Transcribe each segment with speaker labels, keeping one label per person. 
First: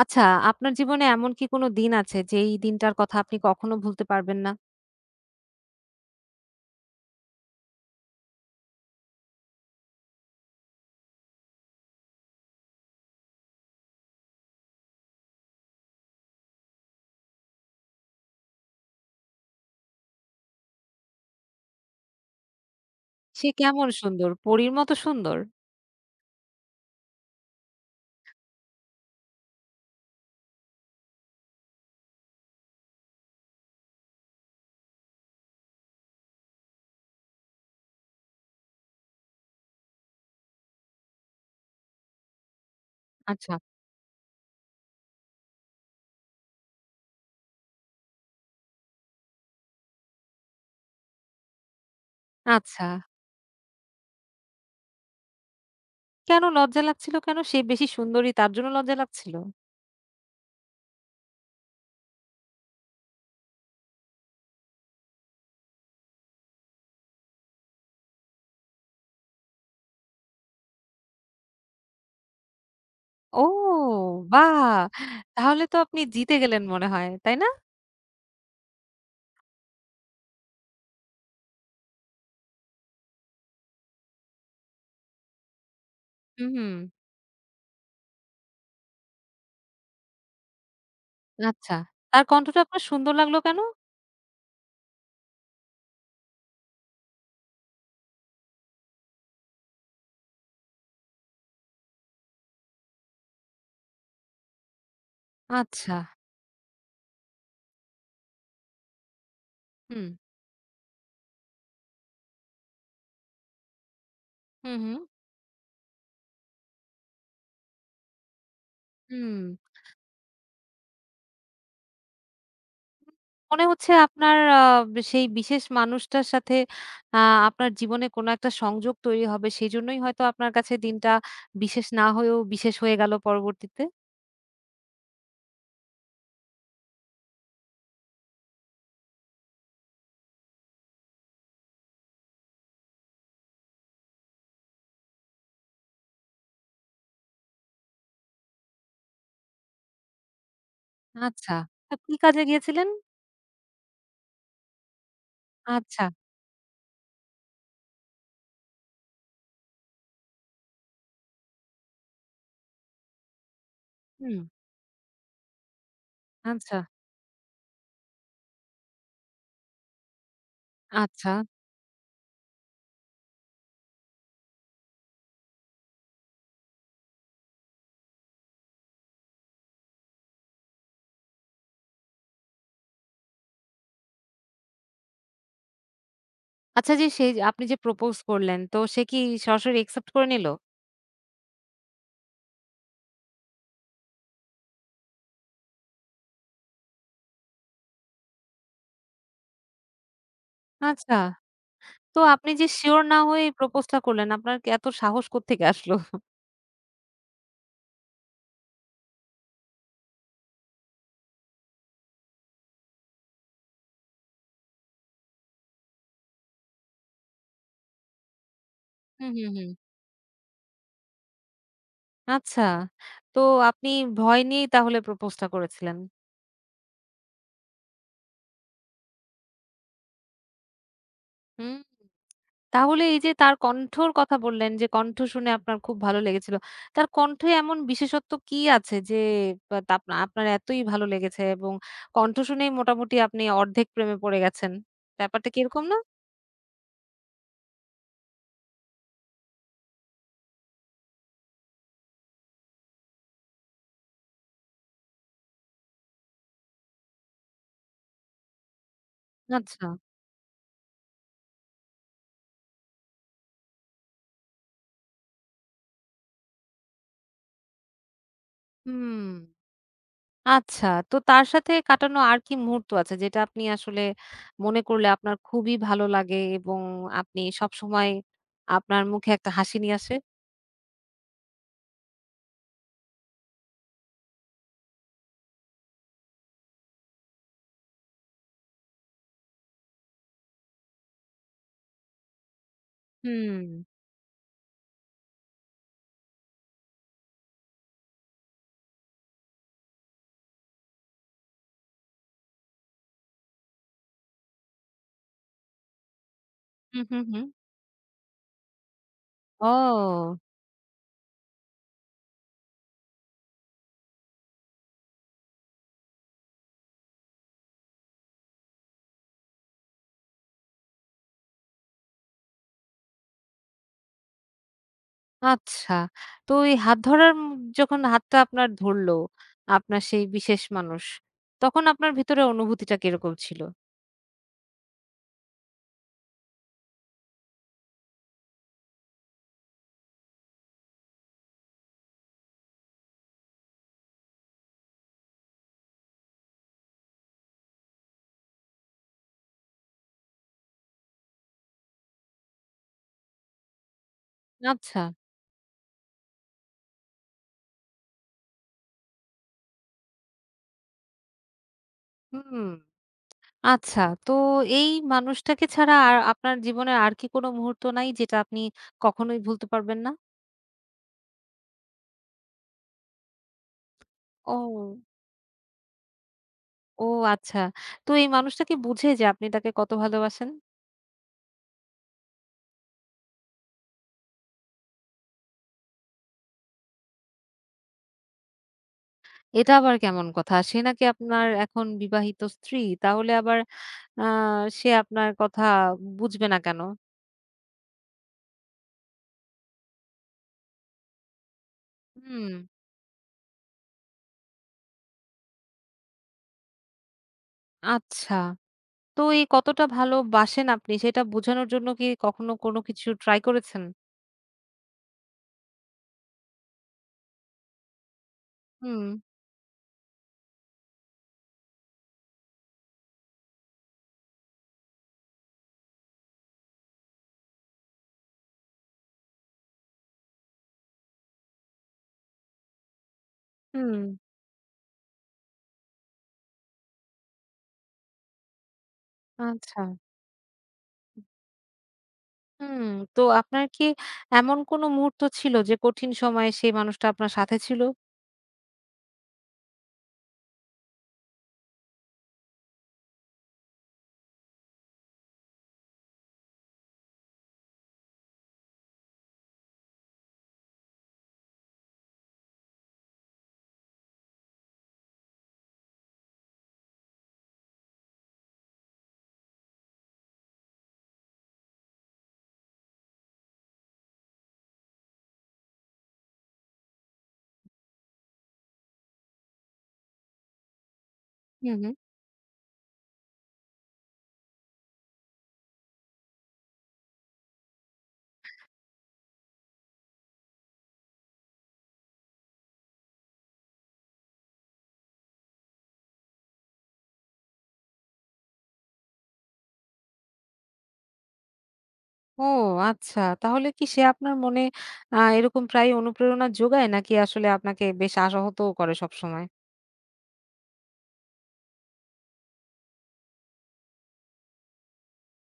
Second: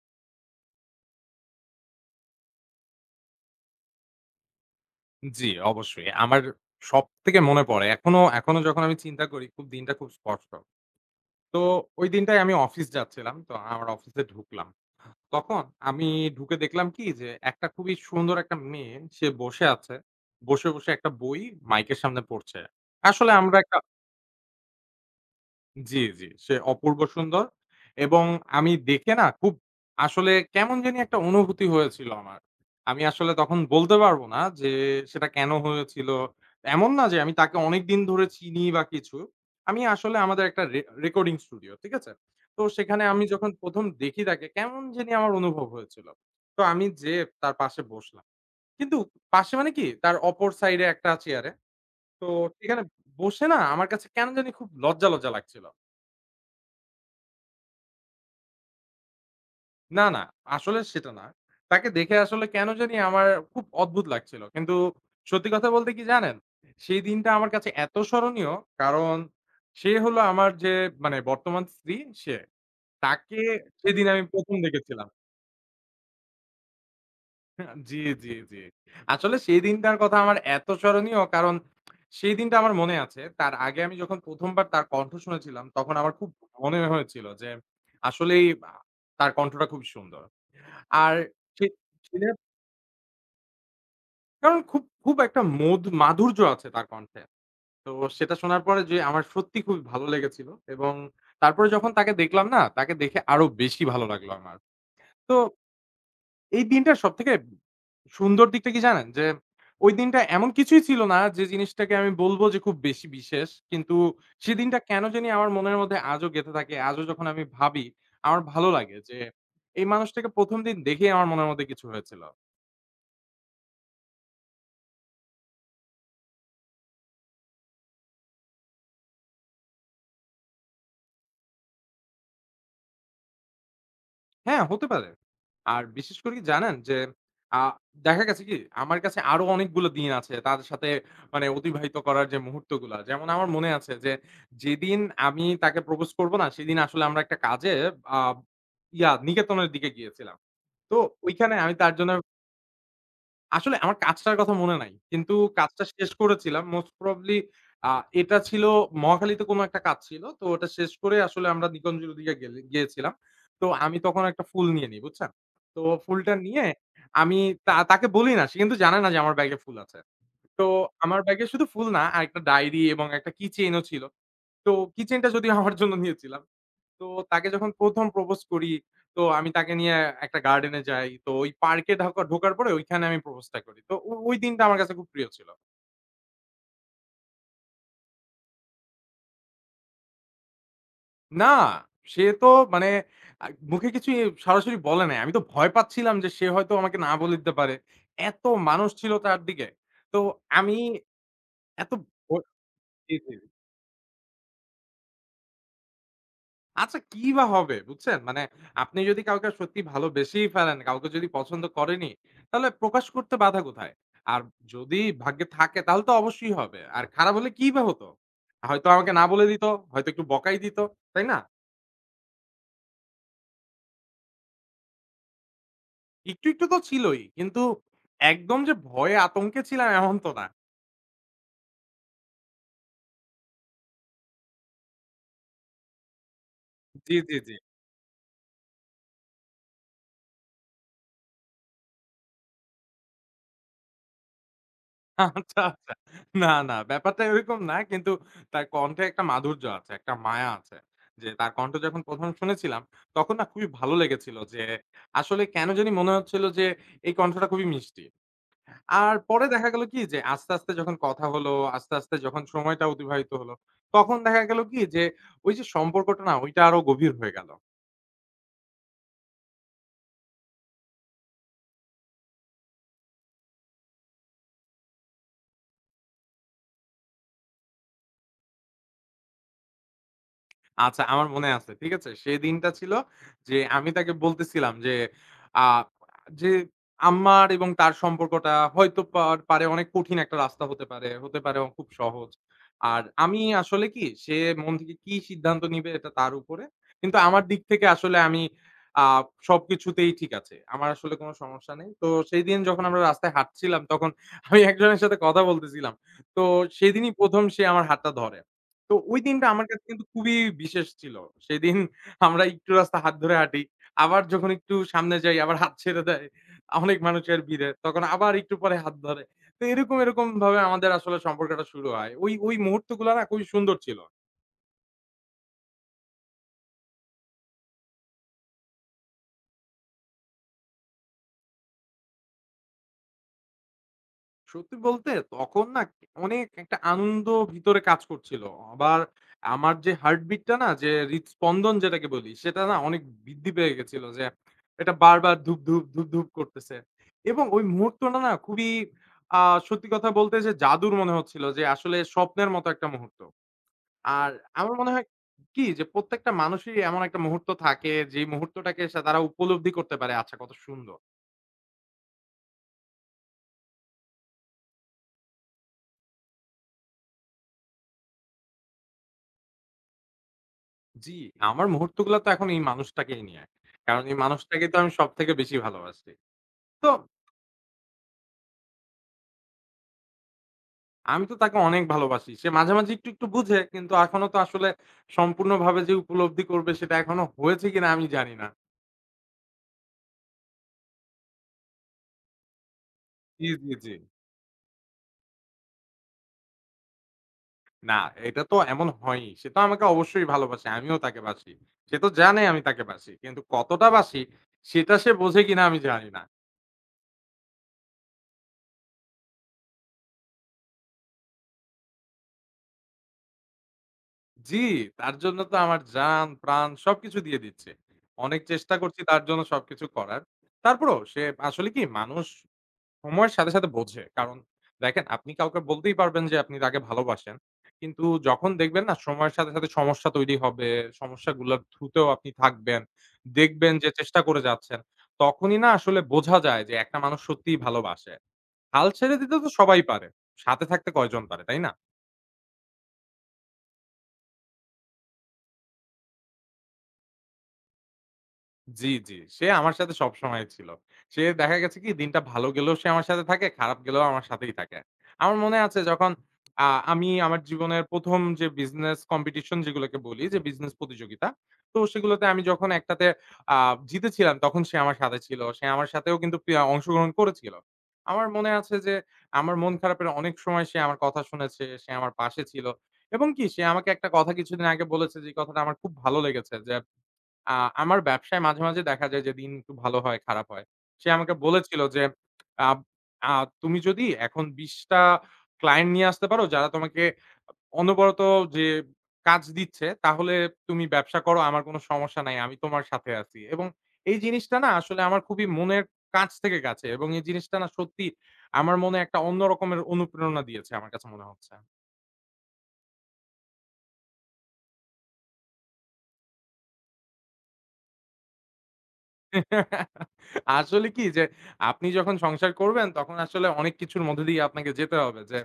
Speaker 1: আচ্ছা, আপনার জীবনে এমন কি কোনো দিন আছে যেই দিনটার কথা আপনি কখনো ভুলতে পারবেন না?
Speaker 2: জি, অবশ্যই। আমার সবথেকে মনে পড়ে। এখনো এখনো যখন আমি চিন্তা করি খুব দিনটা খুব স্পষ্ট। তো ওই দিনটাই আমি অফিস যাচ্ছিলাম। তো আমার অফিসে ঢুকলাম। তখন আমি ঢুকে দেখলাম কি যে একটা খুবই সুন্দর একটা মেয়ে সে বসে আছে। বসে, বসে একটা বই মাইকের সামনে পড়ছে। আসলে
Speaker 1: সে
Speaker 2: আমরা একটা
Speaker 1: কেমন সুন্দর? পরীর মতো সুন্দর?
Speaker 2: জি, জি। সে অপূর্ব সুন্দর এবং আমি দেখে না খুব আসলে কেমন জানি একটা অনুভূতি হয়েছিল আমার। আমি আসলে তখন বলতে পারবো না যে সেটা কেন হয়েছিল। এমন না যে আমি তাকে অনেকদিন ধরে চিনি বা কিছু। আমি আসলে আমাদের একটা রেকর্ডিং স্টুডিও, ঠিক আছে? তো সেখানে আমি যখন
Speaker 1: আচ্ছা,
Speaker 2: ১ম দেখি তাকে কেমন জানি আমার অনুভব হয়েছিল। তো আমি যেয়ে তার পাশে বসলাম। কিন্তু পাশে মানে কি তার অপর সাইডে একটা চেয়ারে। তো সেখানে
Speaker 1: আচ্ছা।
Speaker 2: বসে না আমার কাছে কেন জানি খুব লজ্জা, লজ্জা লাগছিল।
Speaker 1: কেন লজ্জা লাগছিল কেন? সে বেশি সুন্দরী তার জন্য লজ্জা লাগছিল?
Speaker 2: না, না। আসলে সেটা না। তাকে দেখে আসলে কেন জানি আমার খুব অদ্ভুত লাগছিল। কিন্তু সত্যি কথা বলতে কি জানেন? সেই দিনটা আমার কাছে এত স্মরণীয় কারণ সে হলো আমার যে মানে বর্তমান স্ত্রী সে। তাকে
Speaker 1: ও,
Speaker 2: সেদিন আমি ১ম
Speaker 1: বাহ!
Speaker 2: দেখেছিলাম।
Speaker 1: তাহলে তো আপনি জিতে গেলেন মনে হয়, তাই না?
Speaker 2: জি, জি, জি। আসলে সেই দিনটার কথা আমার এত স্মরণীয় কারণ সেই দিনটা আমার মনে আছে। তার আগে আমি যখন ১ম বার তার কণ্ঠ শুনেছিলাম তখন আমার খুব
Speaker 1: হুম, হুম।
Speaker 2: মনে হয়েছিল যে আসলেই তার কণ্ঠটা খুব সুন্দর। আর
Speaker 1: আচ্ছা।
Speaker 2: সে
Speaker 1: তার কণ্ঠটা আপনার সুন্দর লাগলো কেন?
Speaker 2: কারণ খুব, খুব একটা মধু মাধুর্য আছে তার কণ্ঠে। তো সেটা শোনার পরে যে আমার সত্যি খুবই ভালো লেগেছিল এবং তারপরে যখন তাকে দেখলাম না, তাকে দেখে আরো বেশি ভালো লাগলো আমার। তো
Speaker 1: আচ্ছা।
Speaker 2: এই দিনটার সবথেকে সুন্দর দিকটা কি জানেন? যে ওই
Speaker 1: হুম।
Speaker 2: দিনটা এমন কিছুই ছিল না যে জিনিসটাকে আমি বলব যে খুব বেশি বিশেষ। কিন্তু
Speaker 1: হুম,
Speaker 2: সেদিনটা
Speaker 1: হুম।
Speaker 2: কেন জানি আমার মনের মধ্যে আজও গেঁথে থাকে। আজও যখন আমি ভাবি, আমার ভালো লাগে যে
Speaker 1: হুম।
Speaker 2: এই মানুষটাকে ১ম দিন দেখেই আমার মনের মধ্যে কিছু হয়েছিল।
Speaker 1: মনে হচ্ছে আপনার সেই বিশেষ মানুষটার সাথে আ আপনার জীবনে কোনো একটা সংযোগ তৈরি হবে। সেজন্যই হয়তো আপনার কাছে দিনটা বিশেষ না হয়েও বিশেষ হয়ে গেল পরবর্তীতে।
Speaker 2: হ্যাঁ, হতে পারে। আর বিশেষ করে কি জানেন? যে আ দেখা গেছে কি? আমার কাছে আরো অনেকগুলো দিন আছে তাদের সাথে মানে অতিবাহিত করার যে মুহূর্তগুলা। যেমন আমার মনে আছে যে, যেদিন আমি তাকে প্রপোজ করব না, সেদিন আসলে আমরা একটা কাজে আ ইয়া নিকেতনের দিকে গিয়েছিলাম। তো
Speaker 1: আচ্ছা।
Speaker 2: ঐখানে আমি তার
Speaker 1: তো
Speaker 2: জন্য
Speaker 1: কি কাজে গিয়েছিলেন?
Speaker 2: আসলে আমার কাজটার কথা মনে নাই। কিন্তু কাজটা
Speaker 1: আচ্ছা।
Speaker 2: শেষ করেছিলাম মোস্ট প্রবাবলি আ এটা ছিল মহাখালীতে কোনো একটা কাজ ছিল। তো ওটা শেষ করে আসলে আমরা নিকুঞ্জের ওদিকে গিয়েছিলাম। তো আমি তখন
Speaker 1: হুম।
Speaker 2: একটা ফুল নিয়ে নিই, বুঝছেন? তো ফুলটা নিয়ে
Speaker 1: আচ্ছা,
Speaker 2: আমি তাকে বলি না। সে কিন্তু জানে না যে আমার ব্যাগে ফুল আছে। তো আমার
Speaker 1: আচ্ছা।
Speaker 2: ব্যাগে শুধু ফুল না আরেকটা ডায়েরি এবং একটা keychain ও ছিল। তো keychain টা যদিও আমার জন্য নিয়েছিলাম। তো তাকে যখন ১ম প্রপোজ করি, তো আমি তাকে নিয়ে একটা গার্ডেন এ যাই। তো ওই পার্কে ঢোকার পরে ওইখানে আমি প্রপোজ টা করি। তো ওই দিনটা আমার কাছে খুব প্রিয় ছিল।
Speaker 1: আচ্ছা, যে সেই আপনি যে প্রপোজ করলেন, তো সে কি সরাসরি অ্যাকসেপ্ট করে নিল?
Speaker 2: না, সে তো মানে আ মুখে কিছু সরাসরি বলে নাই। আমি তো ভয় পাচ্ছিলাম যে সে হয়তো আমাকে না বলে দিতে পারে। এত মানুষ ছিল চারদিকে। তো আমি
Speaker 1: আচ্ছা।
Speaker 2: এত
Speaker 1: তো
Speaker 2: ভ
Speaker 1: আপনি যে সিওর
Speaker 2: জি,
Speaker 1: না
Speaker 2: জি।
Speaker 1: হয়ে প্রপোজটা করলেন, আপনার কি এত সাহস কোত্থেকে আসলো?
Speaker 2: আচ্ছা কি বা হবে? বুঝছেন? মানে আপনি যদি কাউকে সত্যি ভালোবেসেই ফেলেন, কাউকে যদি পছন্দ করেনই, তাহলে প্রকাশ করতে বাধা কোথায়? আর যদি ভাগ্যে থাকে তাহলে তো অবশ্যই হবে। আর খারাপ হলে কি বা হতো? হয়তো আমাকে না
Speaker 1: হুম,
Speaker 2: বলে
Speaker 1: হুম,
Speaker 2: দিত,
Speaker 1: হুম।
Speaker 2: হয়তো একটু বকাই দিত, তাই না?
Speaker 1: আচ্ছা। তো আপনি ভয় নিয়েই তাহলে প্রপোজটা করেছিলেন।
Speaker 2: একটু, একটু তো ছিলই। কিন্তু একদম যে ভয়ে আতঙ্কে ছিলাম এমন তো না।
Speaker 1: হুম। তাহলে এই যে তার কণ্ঠর কথা বললেন যে কণ্ঠ শুনে আপনার খুব ভালো লেগেছিল। তার
Speaker 2: জি, জি,
Speaker 1: কণ্ঠে
Speaker 2: জি।
Speaker 1: এমন বিশেষত্ব কি আছে যে বা তা আপনার এতই ভালো লেগেছে এবং কণ্ঠ শুনেই মোটামুটি আপনি অর্ধেক প্রেমে পড়ে গেছেন। ব্যাপারটা কি
Speaker 2: আচ্ছা,
Speaker 1: এরকম
Speaker 2: আচ্ছা।
Speaker 1: না?
Speaker 2: না, না ব্যাপারটা এরকম না। কিন্তু তার কণ্ঠে একটা মাধুর্য আছে, একটা মায়া আছে। যে তার কণ্ঠ যখন ১ম শুনেছিলাম, তখন না খুবই ভালো লেগেছিল যে আসলে কেন জানি মনে হচ্ছিল যে এই কণ্ঠটা খুবই মিষ্টি। আর পরে দেখা গেল
Speaker 1: আচ্ছা।
Speaker 2: কি যে আস্তে, আস্তে যখন কথা হলো, আস্তে, আস্তে যখন সময়টা অতিবাহিত হলো, তখন দেখা গেল কি যে ওই যে সম্পর্কটা না ওইটা আরো গভীর হয়ে গেল।
Speaker 1: হুম। আচ্ছা। তো তার সাথে কাটানো আর কি মুহূর্ত আছে যেটা আপনি আসলে মনে করলে আপনার খুবই ভালো লাগে এবং আপনি সবসময় আপনার মুখে একটা হাসি নিয়ে আসে?
Speaker 2: আচ্ছা, আমার মনে আছে। ঠিক আছে? সেই দিনটা ছিল যে আমি তাকে বলতেছিলাম যে, আ যে আমার এবং তার সম্পর্কটা হয়তো পারে অনেক কঠিন একটা রাস্তা হতে পারে, হতে পারে খুব সহজ। আর আমি
Speaker 1: হুম।
Speaker 2: আসলে কি সে মন থেকে কি সিদ্ধান্ত নিবে এটা তার উপরে। কিন্তু আমার দিক থেকে আসলে আমি আ সবকিছুতেই ঠিক আছে। আমার আসলে কোন সমস্যা নেই। তো সেদিন যখন আমরা রাস্তায় হাঁটছিলাম তখন আমি একজনের সাথে কথা বলতেছিলাম। তো
Speaker 1: হু,
Speaker 2: সেদিনই
Speaker 1: হু, হু।
Speaker 2: ১ম সে আমার হাতটা ধরে। তো ওই দিনটা আমার কাছে কিন্তু খুবই
Speaker 1: ও!
Speaker 2: বিশেষ ছিল। সেদিন আমরা একটু রাস্তা হাত ধরে হাঁটি। আবার যখন একটু সামনে যাই আবার হাত ছেড়ে দেয়। অনেক মানুষের ভিড়ে। তখন আবার একটু পরে হাত ধরে। তো এরকম, এরকম ভাবে আমাদের আসলে সম্পর্কটা শুরু হয়। ওই মুহূর্তগুলো না খুবই সুন্দর ছিল।
Speaker 1: আচ্ছা। তো এই হাত ধরার যখন হাতটা আপনার ধরলো, আপনার সেই বিশেষ মানুষ, তখন আপনার ভিতরে অনুভূতিটা কিরকম ছিল?
Speaker 2: সত্যি বলতে তখন না অনেক একটা আনন্দ ভিতরে কাজ করছিল। আবার আমার যে হার্টবিট টা না যে হৃদস্পন্দন যেটাকে বলি সেটা না অনেক বৃদ্ধি পেয়ে গেছিল যে এটা বারবার ধুপ, ধুপ, ধুপ, ধুপ করতেছে। এবং ওই মুহূর্তটা না খুবই আ সত্যি কথা বলতে যে জাদুর মনে হচ্ছিল যে আসলে স্বপ্নের মতো একটা মুহূর্ত। আর আমার মনে
Speaker 1: আচ্ছা,
Speaker 2: হয় কি যে প্রত্যেকটা মানুষেরই এমন একটা মুহূর্ত থাকে যে মুহূর্তটাকে সে তারা উপলব্ধি করতে পারে আচ্ছা কত সুন্দর।
Speaker 1: হুম। আচ্ছা, তো এই মানুষটাকে ছাড়া আর আপনার জীবনে আর কি কোনো মুহূর্ত নাই যেটা আপনি কখনোই ভুলতে পারবেন না?
Speaker 2: জি, আমার মুহূর্তগুলা তো এখন এই মানুষটাকেই নিয়ে। কারণ এই মানুষটাকে তো আমি
Speaker 1: ও,
Speaker 2: সবথেকে বেশি ভালোবাসি। তো
Speaker 1: ও আচ্ছা। তো এই মানুষটা কি বুঝে যে আপনি তাকে কত ভালোবাসেন?
Speaker 2: আমি তো তাকে অনেক ভালোবাসি। সে মাঝামাঝি একটু, একটু বুঝে কিন্তু এখনো তো আসলে সম্পূর্ণভাবে যে উপলব্ধি করবে সেটা এখনো হয়েছে কিনা আমি জানি না।
Speaker 1: এটা আবার কেমন কথা? সে নাকি আপনার এখন বিবাহিত স্ত্রী, তাহলে
Speaker 2: জি,
Speaker 1: আবার
Speaker 2: জি, জি।
Speaker 1: আ সে আপনার কথা বুঝবে না কেন?
Speaker 2: না, এটা তো এমন হয়নি। সে তো আমাকে অবশ্যই ভালোবাসে। আমিও তাকে বাসি। সে তো জানে
Speaker 1: হুম।
Speaker 2: আমি তাকে বাসি। কিন্তু কতটা বাসি সেটা সে বোঝে কিনা আমি জানি না।
Speaker 1: আচ্ছা। তো এই কতটা ভালোবাসেন আপনি সেটা বোঝানোর জন্য কি কখনো কোনো কিছু ট্রাই করেছেন?
Speaker 2: জি, তার জন্য তো আমার জান, প্রাণ সবকিছু দিয়ে দিচ্ছে। অনেক চেষ্টা করছি
Speaker 1: হুম,
Speaker 2: তার জন্য সবকিছু করার। তারপরেও সে আসলে কি মানুষ সময়ের সাথে, সাথে বোঝে। কারণ দেখেন আপনি কাউকে বলতেই পারবেন যে আপনি তাকে ভালোবাসেন। কিন্তু যখন দেখবেন না সময়ের সাথে, সাথে সমস্যা তৈরি হবে, সমস্যাগুলোর থ্রুতেও আপনি থাকবেন। দেখবেন যে
Speaker 1: হুম।
Speaker 2: চেষ্টা করে যাচ্ছেন। তখনই না আসলে বোঝা যায় যে একটা মানুষ সত্যিই ভালোবাসে। হাল ছেড়ে দিতে তো সবাই
Speaker 1: আচ্ছা।
Speaker 2: পারে। সাথে থাকতে কয়জন পারে, তাই না?
Speaker 1: হুম, তো আপনার কি এমন কোনো মুহূর্ত ছিল যে কঠিন সময়ে সেই মানুষটা আপনার সাথে ছিল?
Speaker 2: জি, জি। সে আমার সাথে সবসময় ছিল। সে দেখা গেছে কি দিনটা ভালো গেলেও সে আমার সাথে থাকে, খারাপ গেলেও আমার সাথেই থাকে। আমার মনে আছে যখন আ আমি আমার জীবনের ১ম যে বিজনেস কম্পিটিশন যেগুলোকে বলি যে বিজনেস প্রতিযোগিতা। তো সেগুলোতে আমি যখন একটাতে আ জিতেছিলাম তখন সে আমার সাথে ছিল। সে আমার সাথেও কিন্তু অংশগ্রহণ করেছিল। আমার মনে আছে যে আমার মন খারাপের অনেক সময় সে আমার কথা শুনেছে, সে আমার পাশে ছিল। এবং কি সে আমাকে একটা কথা কিছুদিন আগে বলেছে যে কথাটা আমার খুব ভালো লেগেছে যে আ আমার ব্যবসায় মাঝে, মাঝে দেখা যায় যে দিন একটু ভালো হয়, খারাপ হয়। সে আমাকে
Speaker 1: হুম,
Speaker 2: বলেছিল
Speaker 1: হুম।
Speaker 2: যে, আব আ "তুমি যদি এখন ২০ টা ক্লায়েন্ট নিয়ে আসতে পারো যারা তোমাকে অনবরত যে কাজ দিচ্ছে, তাহলে তুমি ব্যবসা করো। আমার কোনো সমস্যা নাই। আমি তোমার সাথে আছি।" এবং এই জিনিসটা না আসলে আমার খুবই মনের কাছে এবং এই জিনিসটা না সত্যি আমার মনে একটা অন্য রকমের অনুপ্রেরণা দিয়েছে আমার কাছে মনে হচ্ছে।
Speaker 1: ও আচ্ছা। তাহলে কি সে আপনার মনে এরকম প্রায়ই অনুপ্রেরণা যোগায় নাকি আসলে আপনাকে বেশ আশাহতও করে সবসময়?
Speaker 2: আসলে কি যে আপনি যখন সংসার করবেন তখন আসলে অনেক কিছুর মধ্যে দিয়ে আপনাকে যেতে হবে। যে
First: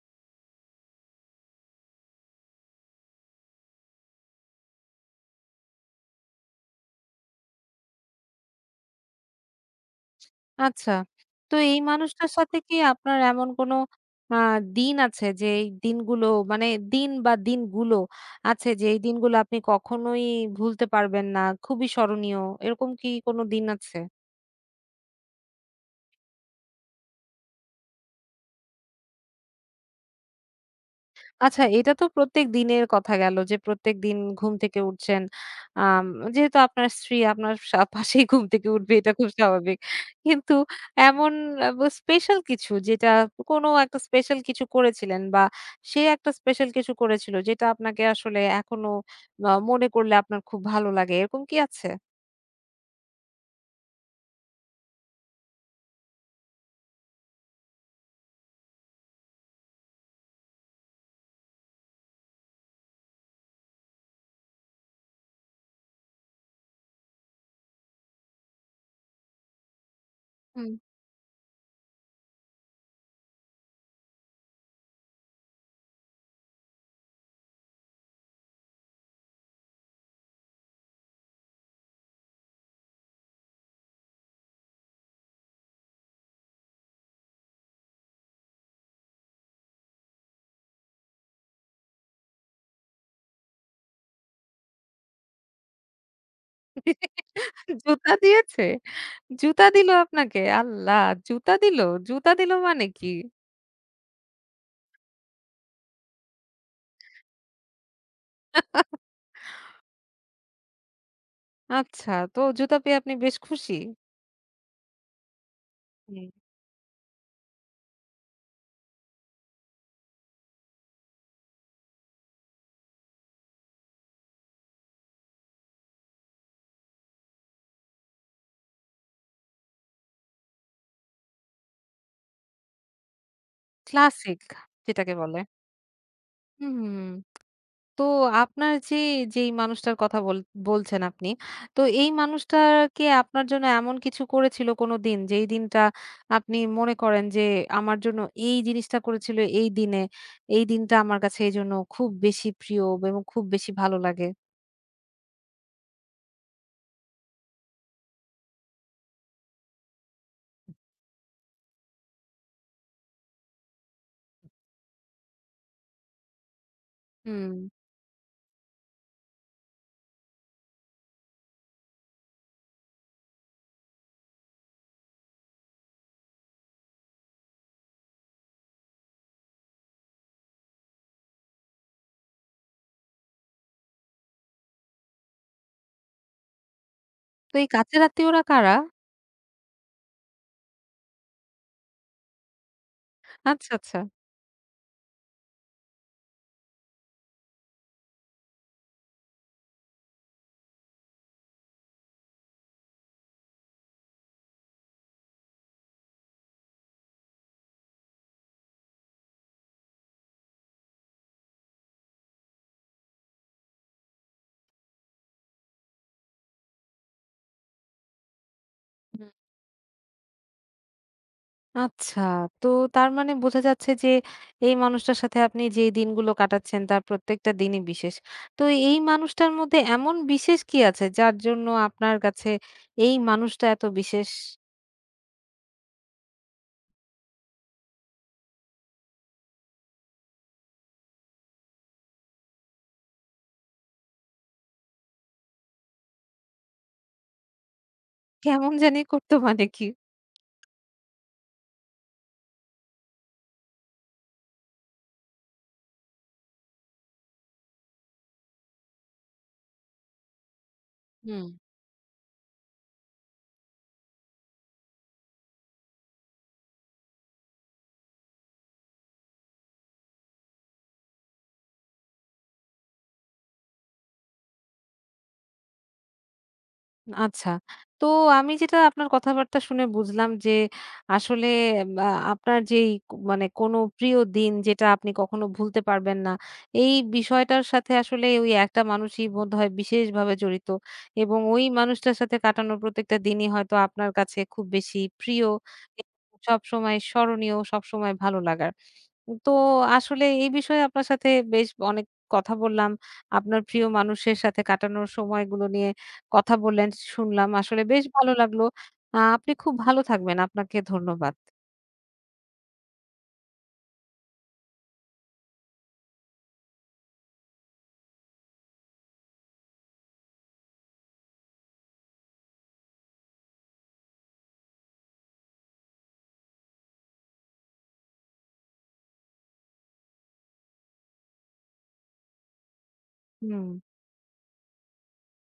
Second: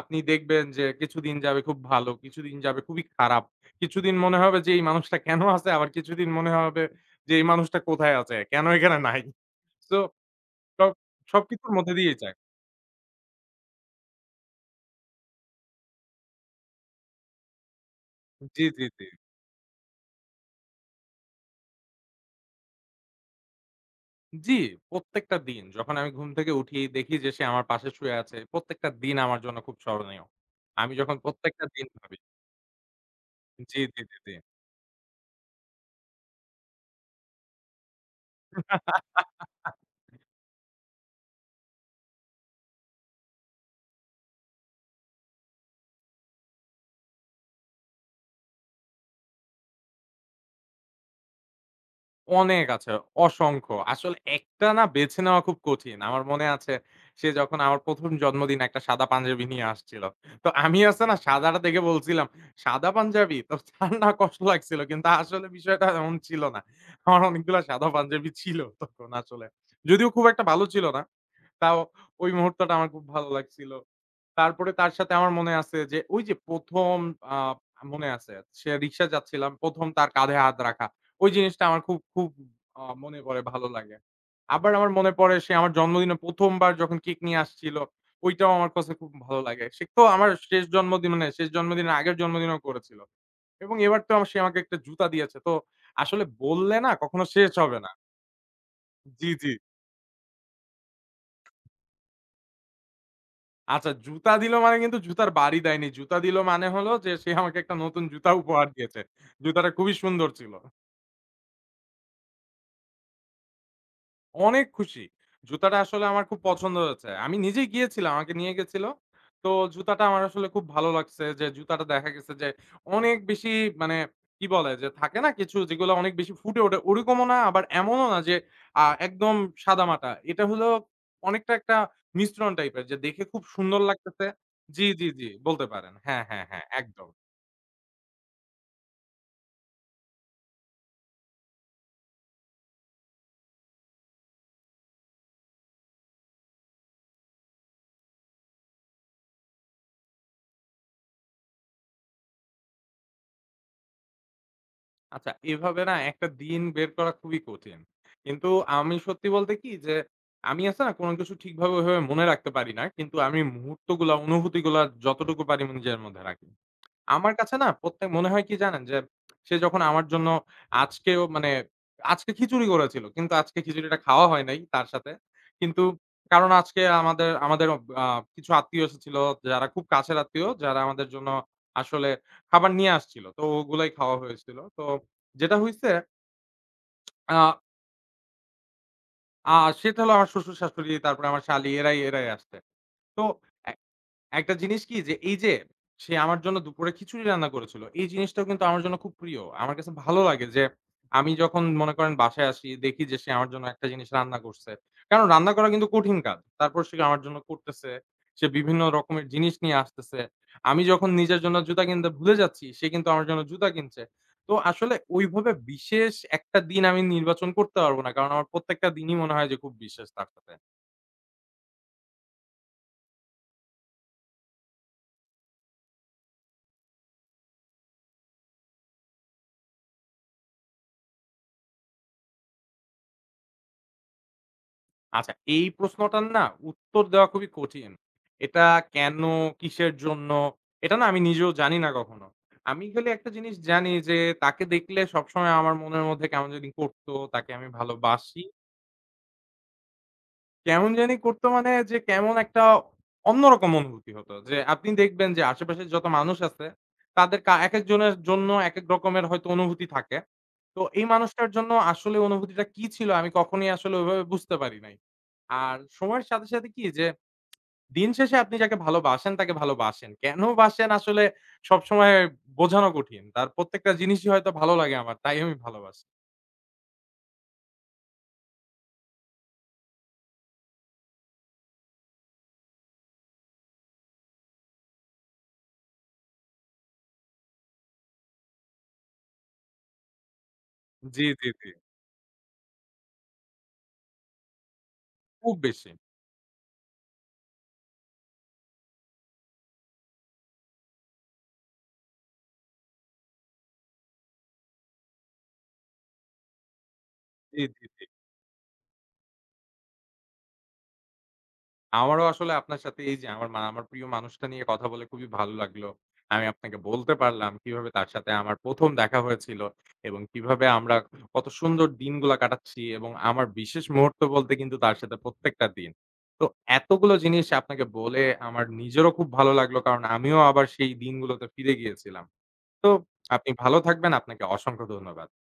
Speaker 2: আপনি দেখবেন যে কিছুদিন যাবে খুব ভালো, কিছুদিন যাবে খুবই খারাপ। কিছুদিন মনে হবে যে এই মানুষটা কেন আছে? আবার কিছুদিন মনে হবে যে এই মানুষটা কোথায় আছে? কেন এখানে নাই? সো সব
Speaker 1: আচ্ছা। তো
Speaker 2: সবকিছুর
Speaker 1: এই
Speaker 2: মধ্যে দিয়েই
Speaker 1: মানুষটার
Speaker 2: যায়।
Speaker 1: সাথে কি আপনার এমন কোনো আ দিন আছে যে এই দিনগুলো মানে দিন বা দিনগুলো
Speaker 2: জি,
Speaker 1: আছে
Speaker 2: জি,
Speaker 1: যে এই
Speaker 2: জি।
Speaker 1: দিনগুলো আপনি কখনোই ভুলতে পারবেন না, খুবই স্মরণীয়। এরকম কি কোনো দিন আছে?
Speaker 2: জি, প্রত্যেকটা দিন যখন আমি ঘুম থেকে উঠি দেখি যে সে আমার পাশে শুয়ে আছে। প্রত্যেকটা দিন আমার জন্য খুব স্মরণীয়। আমি যখন
Speaker 1: আচ্ছা,
Speaker 2: প্রত্যেকটা দিন
Speaker 1: এটা তো
Speaker 2: ভাবি
Speaker 1: প্রত্যেক দিনের কথা গেল যে
Speaker 2: জি,
Speaker 1: প্রত্যেক
Speaker 2: জি, জি,
Speaker 1: দিন
Speaker 2: জি।
Speaker 1: ঘুম থেকে উঠছেন। আম যেহেতু আপনার স্ত্রী আপনার পাশেই ঘুম থেকে উঠবে এটা খুব স্বাভাবিক। কিন্তু এমন স্পেশাল কিছু যেটা কোনো একটা স্পেশাল কিছু করেছিলেন বা সে একটা স্পেশাল কিছু করেছিল যেটা আপনাকে আসলে এখনো মনে করলে আপনার খুব ভালো লাগে এরকম কি আছে?
Speaker 2: অনেক আছে, অসংখ্য। আসলে একটা না বেছে নেওয়া খুব কঠিন। আমার মনে আছে সে যখন আমার ১ম জন্মদিনে একটা সাদা পাঞ্জাবি নিয়ে আসছিল। তো আমি আছে না সাদাটা দেখে বলছিলাম, "সাদা পাঞ্জাবি?" তো তার না কষ্ট লাগছিল। কিন্তু আসলে বিষয়টা এমন ছিল না। আমার অনেকগুলা সাদা পাঞ্জাবি ছিল তখন আসলে। যদিও খুব একটা ভালো
Speaker 1: হুম।
Speaker 2: ছিল না। তাও ওই মুহূর্তটা আমার খুব ভালো লাগছিল। তারপরে তার সাথে আমার মনে আছে যে ওই যে ১ম আ মনে আছে সে রিক্সা যাচ্ছিলাম ১ম তার কাঁধে হাত রাখা। ওই জিনিসটা আমার খুব, খুব মনে পড়ে ভালো লাগে। আবার আমার মনে পড়ে সে আমার জন্মদিনে ১ম বার যখন কেক নিয়ে আসছিল, ওইটাও আমার কাছে খুব ভালো লাগে। সে তো আমার শেষ জন্মদিন মানে শেষ জন্মদিনের আগের জন্মদিনেও করেছিল। এবং এবার তো আমার সে আমাকে একটা জুতা দিয়েছে। তো আসলে বললে না কখনো শেষ হবে না।
Speaker 1: জুতা দিয়েছে?
Speaker 2: জি, জি।
Speaker 1: জুতা দিল আপনাকে? আল্লাহ! জুতা দিল? জুতা দিল মানে কি?
Speaker 2: আচ্ছা, জুতা দিল মানে কিন্তু জুতার বাড়ি দেয়নি। জুতা দিল মানে হলো যে সে আমাকে একটা নতুন জুতা উপহার দিয়েছে। জুতাটা খুবই সুন্দর ছিল।
Speaker 1: আচ্ছা, তো জুতা পেয়ে আপনি বেশ খুশি?
Speaker 2: অনেক খুশি। জুতাটা আসলে আমার
Speaker 1: হুম।
Speaker 2: খুব পছন্দ হয়েছে। আমি নিজেই গিয়েছিলাম, আমাকে নিয়ে গেছিল। তো জুতাটা আমার আসলে খুব ভালো লাগছে যে জুতাটা দেখা গেছে যে অনেক বেশি মানে কি বলে? যে থাকে না কিছু যেগুলো অনেক বেশি ফুটে ওঠে ওরকমও না আবার এমনও না যে একদম সাদামাটা। এটা হলো অনেকটা একটা মিশ্রণ টাইপের যে দেখে খুব সুন্দর লাগতেছে।
Speaker 1: ক্লাসিক
Speaker 2: জি, জি,
Speaker 1: যেটাকে
Speaker 2: জি
Speaker 1: বলে।
Speaker 2: বলতে পারেন। হ্যাঁ, হ্যাঁ, হ্যাঁ
Speaker 1: হুম, হুম,
Speaker 2: একদম।
Speaker 1: হুম। তো আপনার যে, যেই মানুষটার কথা বলছেন আপনি, তো এই মানুষটাকে আপনার জন্য এমন কিছু করেছিল কোনোদিন, যেই দিনটা আপনি মনে করেন যে আমার জন্য এই জিনিসটা করেছিল এই দিনে, এই দিনটা আমার কাছে এজন্য খুব বেশি প্রিয় এবং খুব বেশি ভালো লাগে?
Speaker 2: আচ্ছা, এভাবে না একটা দিন বের করা খুবই কঠিন। কিন্তু আমি সত্যি বলতে কি যে, আমি আছে না কোনো কিছু ঠিকভাবে ওইভাবে মনে রাখতে পারি না। কিন্তু আমি মুহূর্তগুলা, অনুভূতিগুলা যতটুকু পারি আমি নিজের মধ্যে রাখি। আমার কাছে
Speaker 1: হুম।
Speaker 2: না প্রত্যেক মনে হয় কি জানেন? যে সে যখন আমার জন্য আজকেও মানে আজকে খিচুড়ি করেছিল। কিন্তু আজকে খিচুড়িটা খাওয়া হয় নাই তার সাথে। কিন্তু কারণ আজকে আমাদের আমাদের আ কিছু আত্মীয় এসেছিল যারা খুব কাছের আত্মীয়, যারা আমাদের জন্য আসলে খাবার নিয়ে আসছিল। তো ওগুলাই খাওয়া হয়েছিল। তো যেটা হইছে আ
Speaker 1: তো এই কাছের আত্মীয়রা কারা?
Speaker 2: আ সেটা হলো আমার শ্বশুর-শাশুড়ি, তারপরে আমার শালি এরাই আসছে। তো
Speaker 1: আচ্ছা, আচ্ছা।
Speaker 2: একটা জিনিস কি যে এই যে সে আমার জন্য দুপুরে খিচুড়ি রান্না করেছিল। এই জিনিসটাও কিন্তু আমার জন্য খুব প্রিয়। আমার কাছে ভালো লাগে যে আমি যখন মনে করেন বাসায় আসি দেখি যে সে আমার জন্য একটা জিনিস রান্না করছে। কারণ রান্না করা কিন্তু কঠিন কাজ। তারপর সে আমার জন্য করতেছে। সে বিভিন্ন রকমের জিনিস নিয়ে আসতেছে। আমি যখন নিজের জন্য জুতা কিনতে ভুলে যাচ্ছি সে কিন্তু আমার জন্য জুতা কিনছে। তো আসলে ওইভাবে বিশেষ একটা দিন আমি নির্বাচন করতে পারব না। কারণ আমার প্রত্যেকটা দিনই মনে হয় যে খুব বিশেষ তার সাথে।
Speaker 1: আচ্ছা। তো তার মানে বোঝা যাচ্ছে যে এই মানুষটার সাথে আপনি যেই দিনগুলো কাটাচ্ছেন তার প্রত্যেকটা দিনই বিশেষ। তো এই মানুষটার মধ্যে এমন বিশেষ কি আছে যার জন্য আপনার কাছে এই মানুষটা এত বিশেষ?
Speaker 2: আচ্ছা, এই প্রশ্নটার না উত্তর দেওয়া খুবই কঠিন। এটা কেন, কিসের জন্য, এটা না আমি নিজেও জানি না কখনো। আমি খালি একটা জিনিস জানি যে তাকে দেখলে সবসময় আমার মনের মধ্যে কেমন জানি করতো, তাকে আমি ভালোবাসি।
Speaker 1: কেমন জানি করতো মানে কি?
Speaker 2: কেমন জানি করতো মানে যে কেমন একটা অন্যরকম অনুভূতি হতো। যে আপনি দেখবেন যে আশেপাশে যত মানুষ আছে তাদের একেকজনের জন্য একেক রকমের হয়তো অনুভূতি থাকে। তো এই
Speaker 1: হুম।
Speaker 2: মানুষটার জন্য আসলে অনুভূতিটা কি ছিল আমি কখনোই আসলে ওইভাবে বুঝতে পারি নাই। আর সময়ের সাথে, সাথে কি যে দিন শেষে আপনি যাকে ভালোবাসেন তাকে ভালোবাসেন। কেন বাসেন আসলে সবসময় বোঝানো কঠিন। তার প্রত্যেকটা জিনিসই হয়তো ভালো লাগে আমার। তাই আমি ভালোবাসি।
Speaker 1: আচ্ছা। তো আমি যেটা আপনার কথাবার্তা শুনে বুঝলাম যে আসলে আ আপনার যেই মানে কোনো প্রিয় দিন যেটা আপনি কখনো ভুলতে পারবেন না। এই বিষয়টার সাথে আসলে ওই একটা মানুষই বোধহয় বিশেষভাবে জড়িত
Speaker 2: জি,
Speaker 1: এবং
Speaker 2: জি,
Speaker 1: ওই
Speaker 2: জি।
Speaker 1: মানুষটার সাথে কাটানোর প্রত্যেকটা দিনই হয়তো আপনার কাছে খুব বেশি প্রিয়
Speaker 2: খুব বেশি।
Speaker 1: এবং সবসময় স্মরণীয়, সবসময় ভালো লাগার। তো আসলে এই বিষয়ে আপনার সাথে বেশ অনেক কথা বললাম। আপনার প্রিয় মানুষের সাথে কাটানোর সময়গুলো নিয়ে কথা বললেন, শুনলাম।
Speaker 2: জি,
Speaker 1: আসলে
Speaker 2: জি।
Speaker 1: বেশ ভালো লাগলো। আপনি খুব ভালো থাকবেন। আপনাকে ধন্যবাদ।
Speaker 2: আমারও আসলে আপনার সাথে এই যে আমার প্রিয় মানুষটা নিয়ে কথা বলে খুবই ভালো লাগলো। আমি আপনাকে বলতে পারলাম কিভাবে তার সাথে আমার ১ম দেখা হয়েছিল এবং কিভাবে আমরা কত সুন্দর দিনগুলা কাটাচ্ছি এবং আমার বিশেষ মুহূর্ত বলতে কিন্তু তার সাথে প্রত্যেকটা দিন। তো এতগুলো জিনিস আপনাকে বলে আমার নিজেরও খুব ভালো লাগলো কারণ আমিও আবার সেই দিনগুলোতে ফিরে গিয়েছিলাম। তো আপনি
Speaker 1: হুম।
Speaker 2: ভালো থাকবেন। আপনাকে অসংখ্য ধন্যবাদ।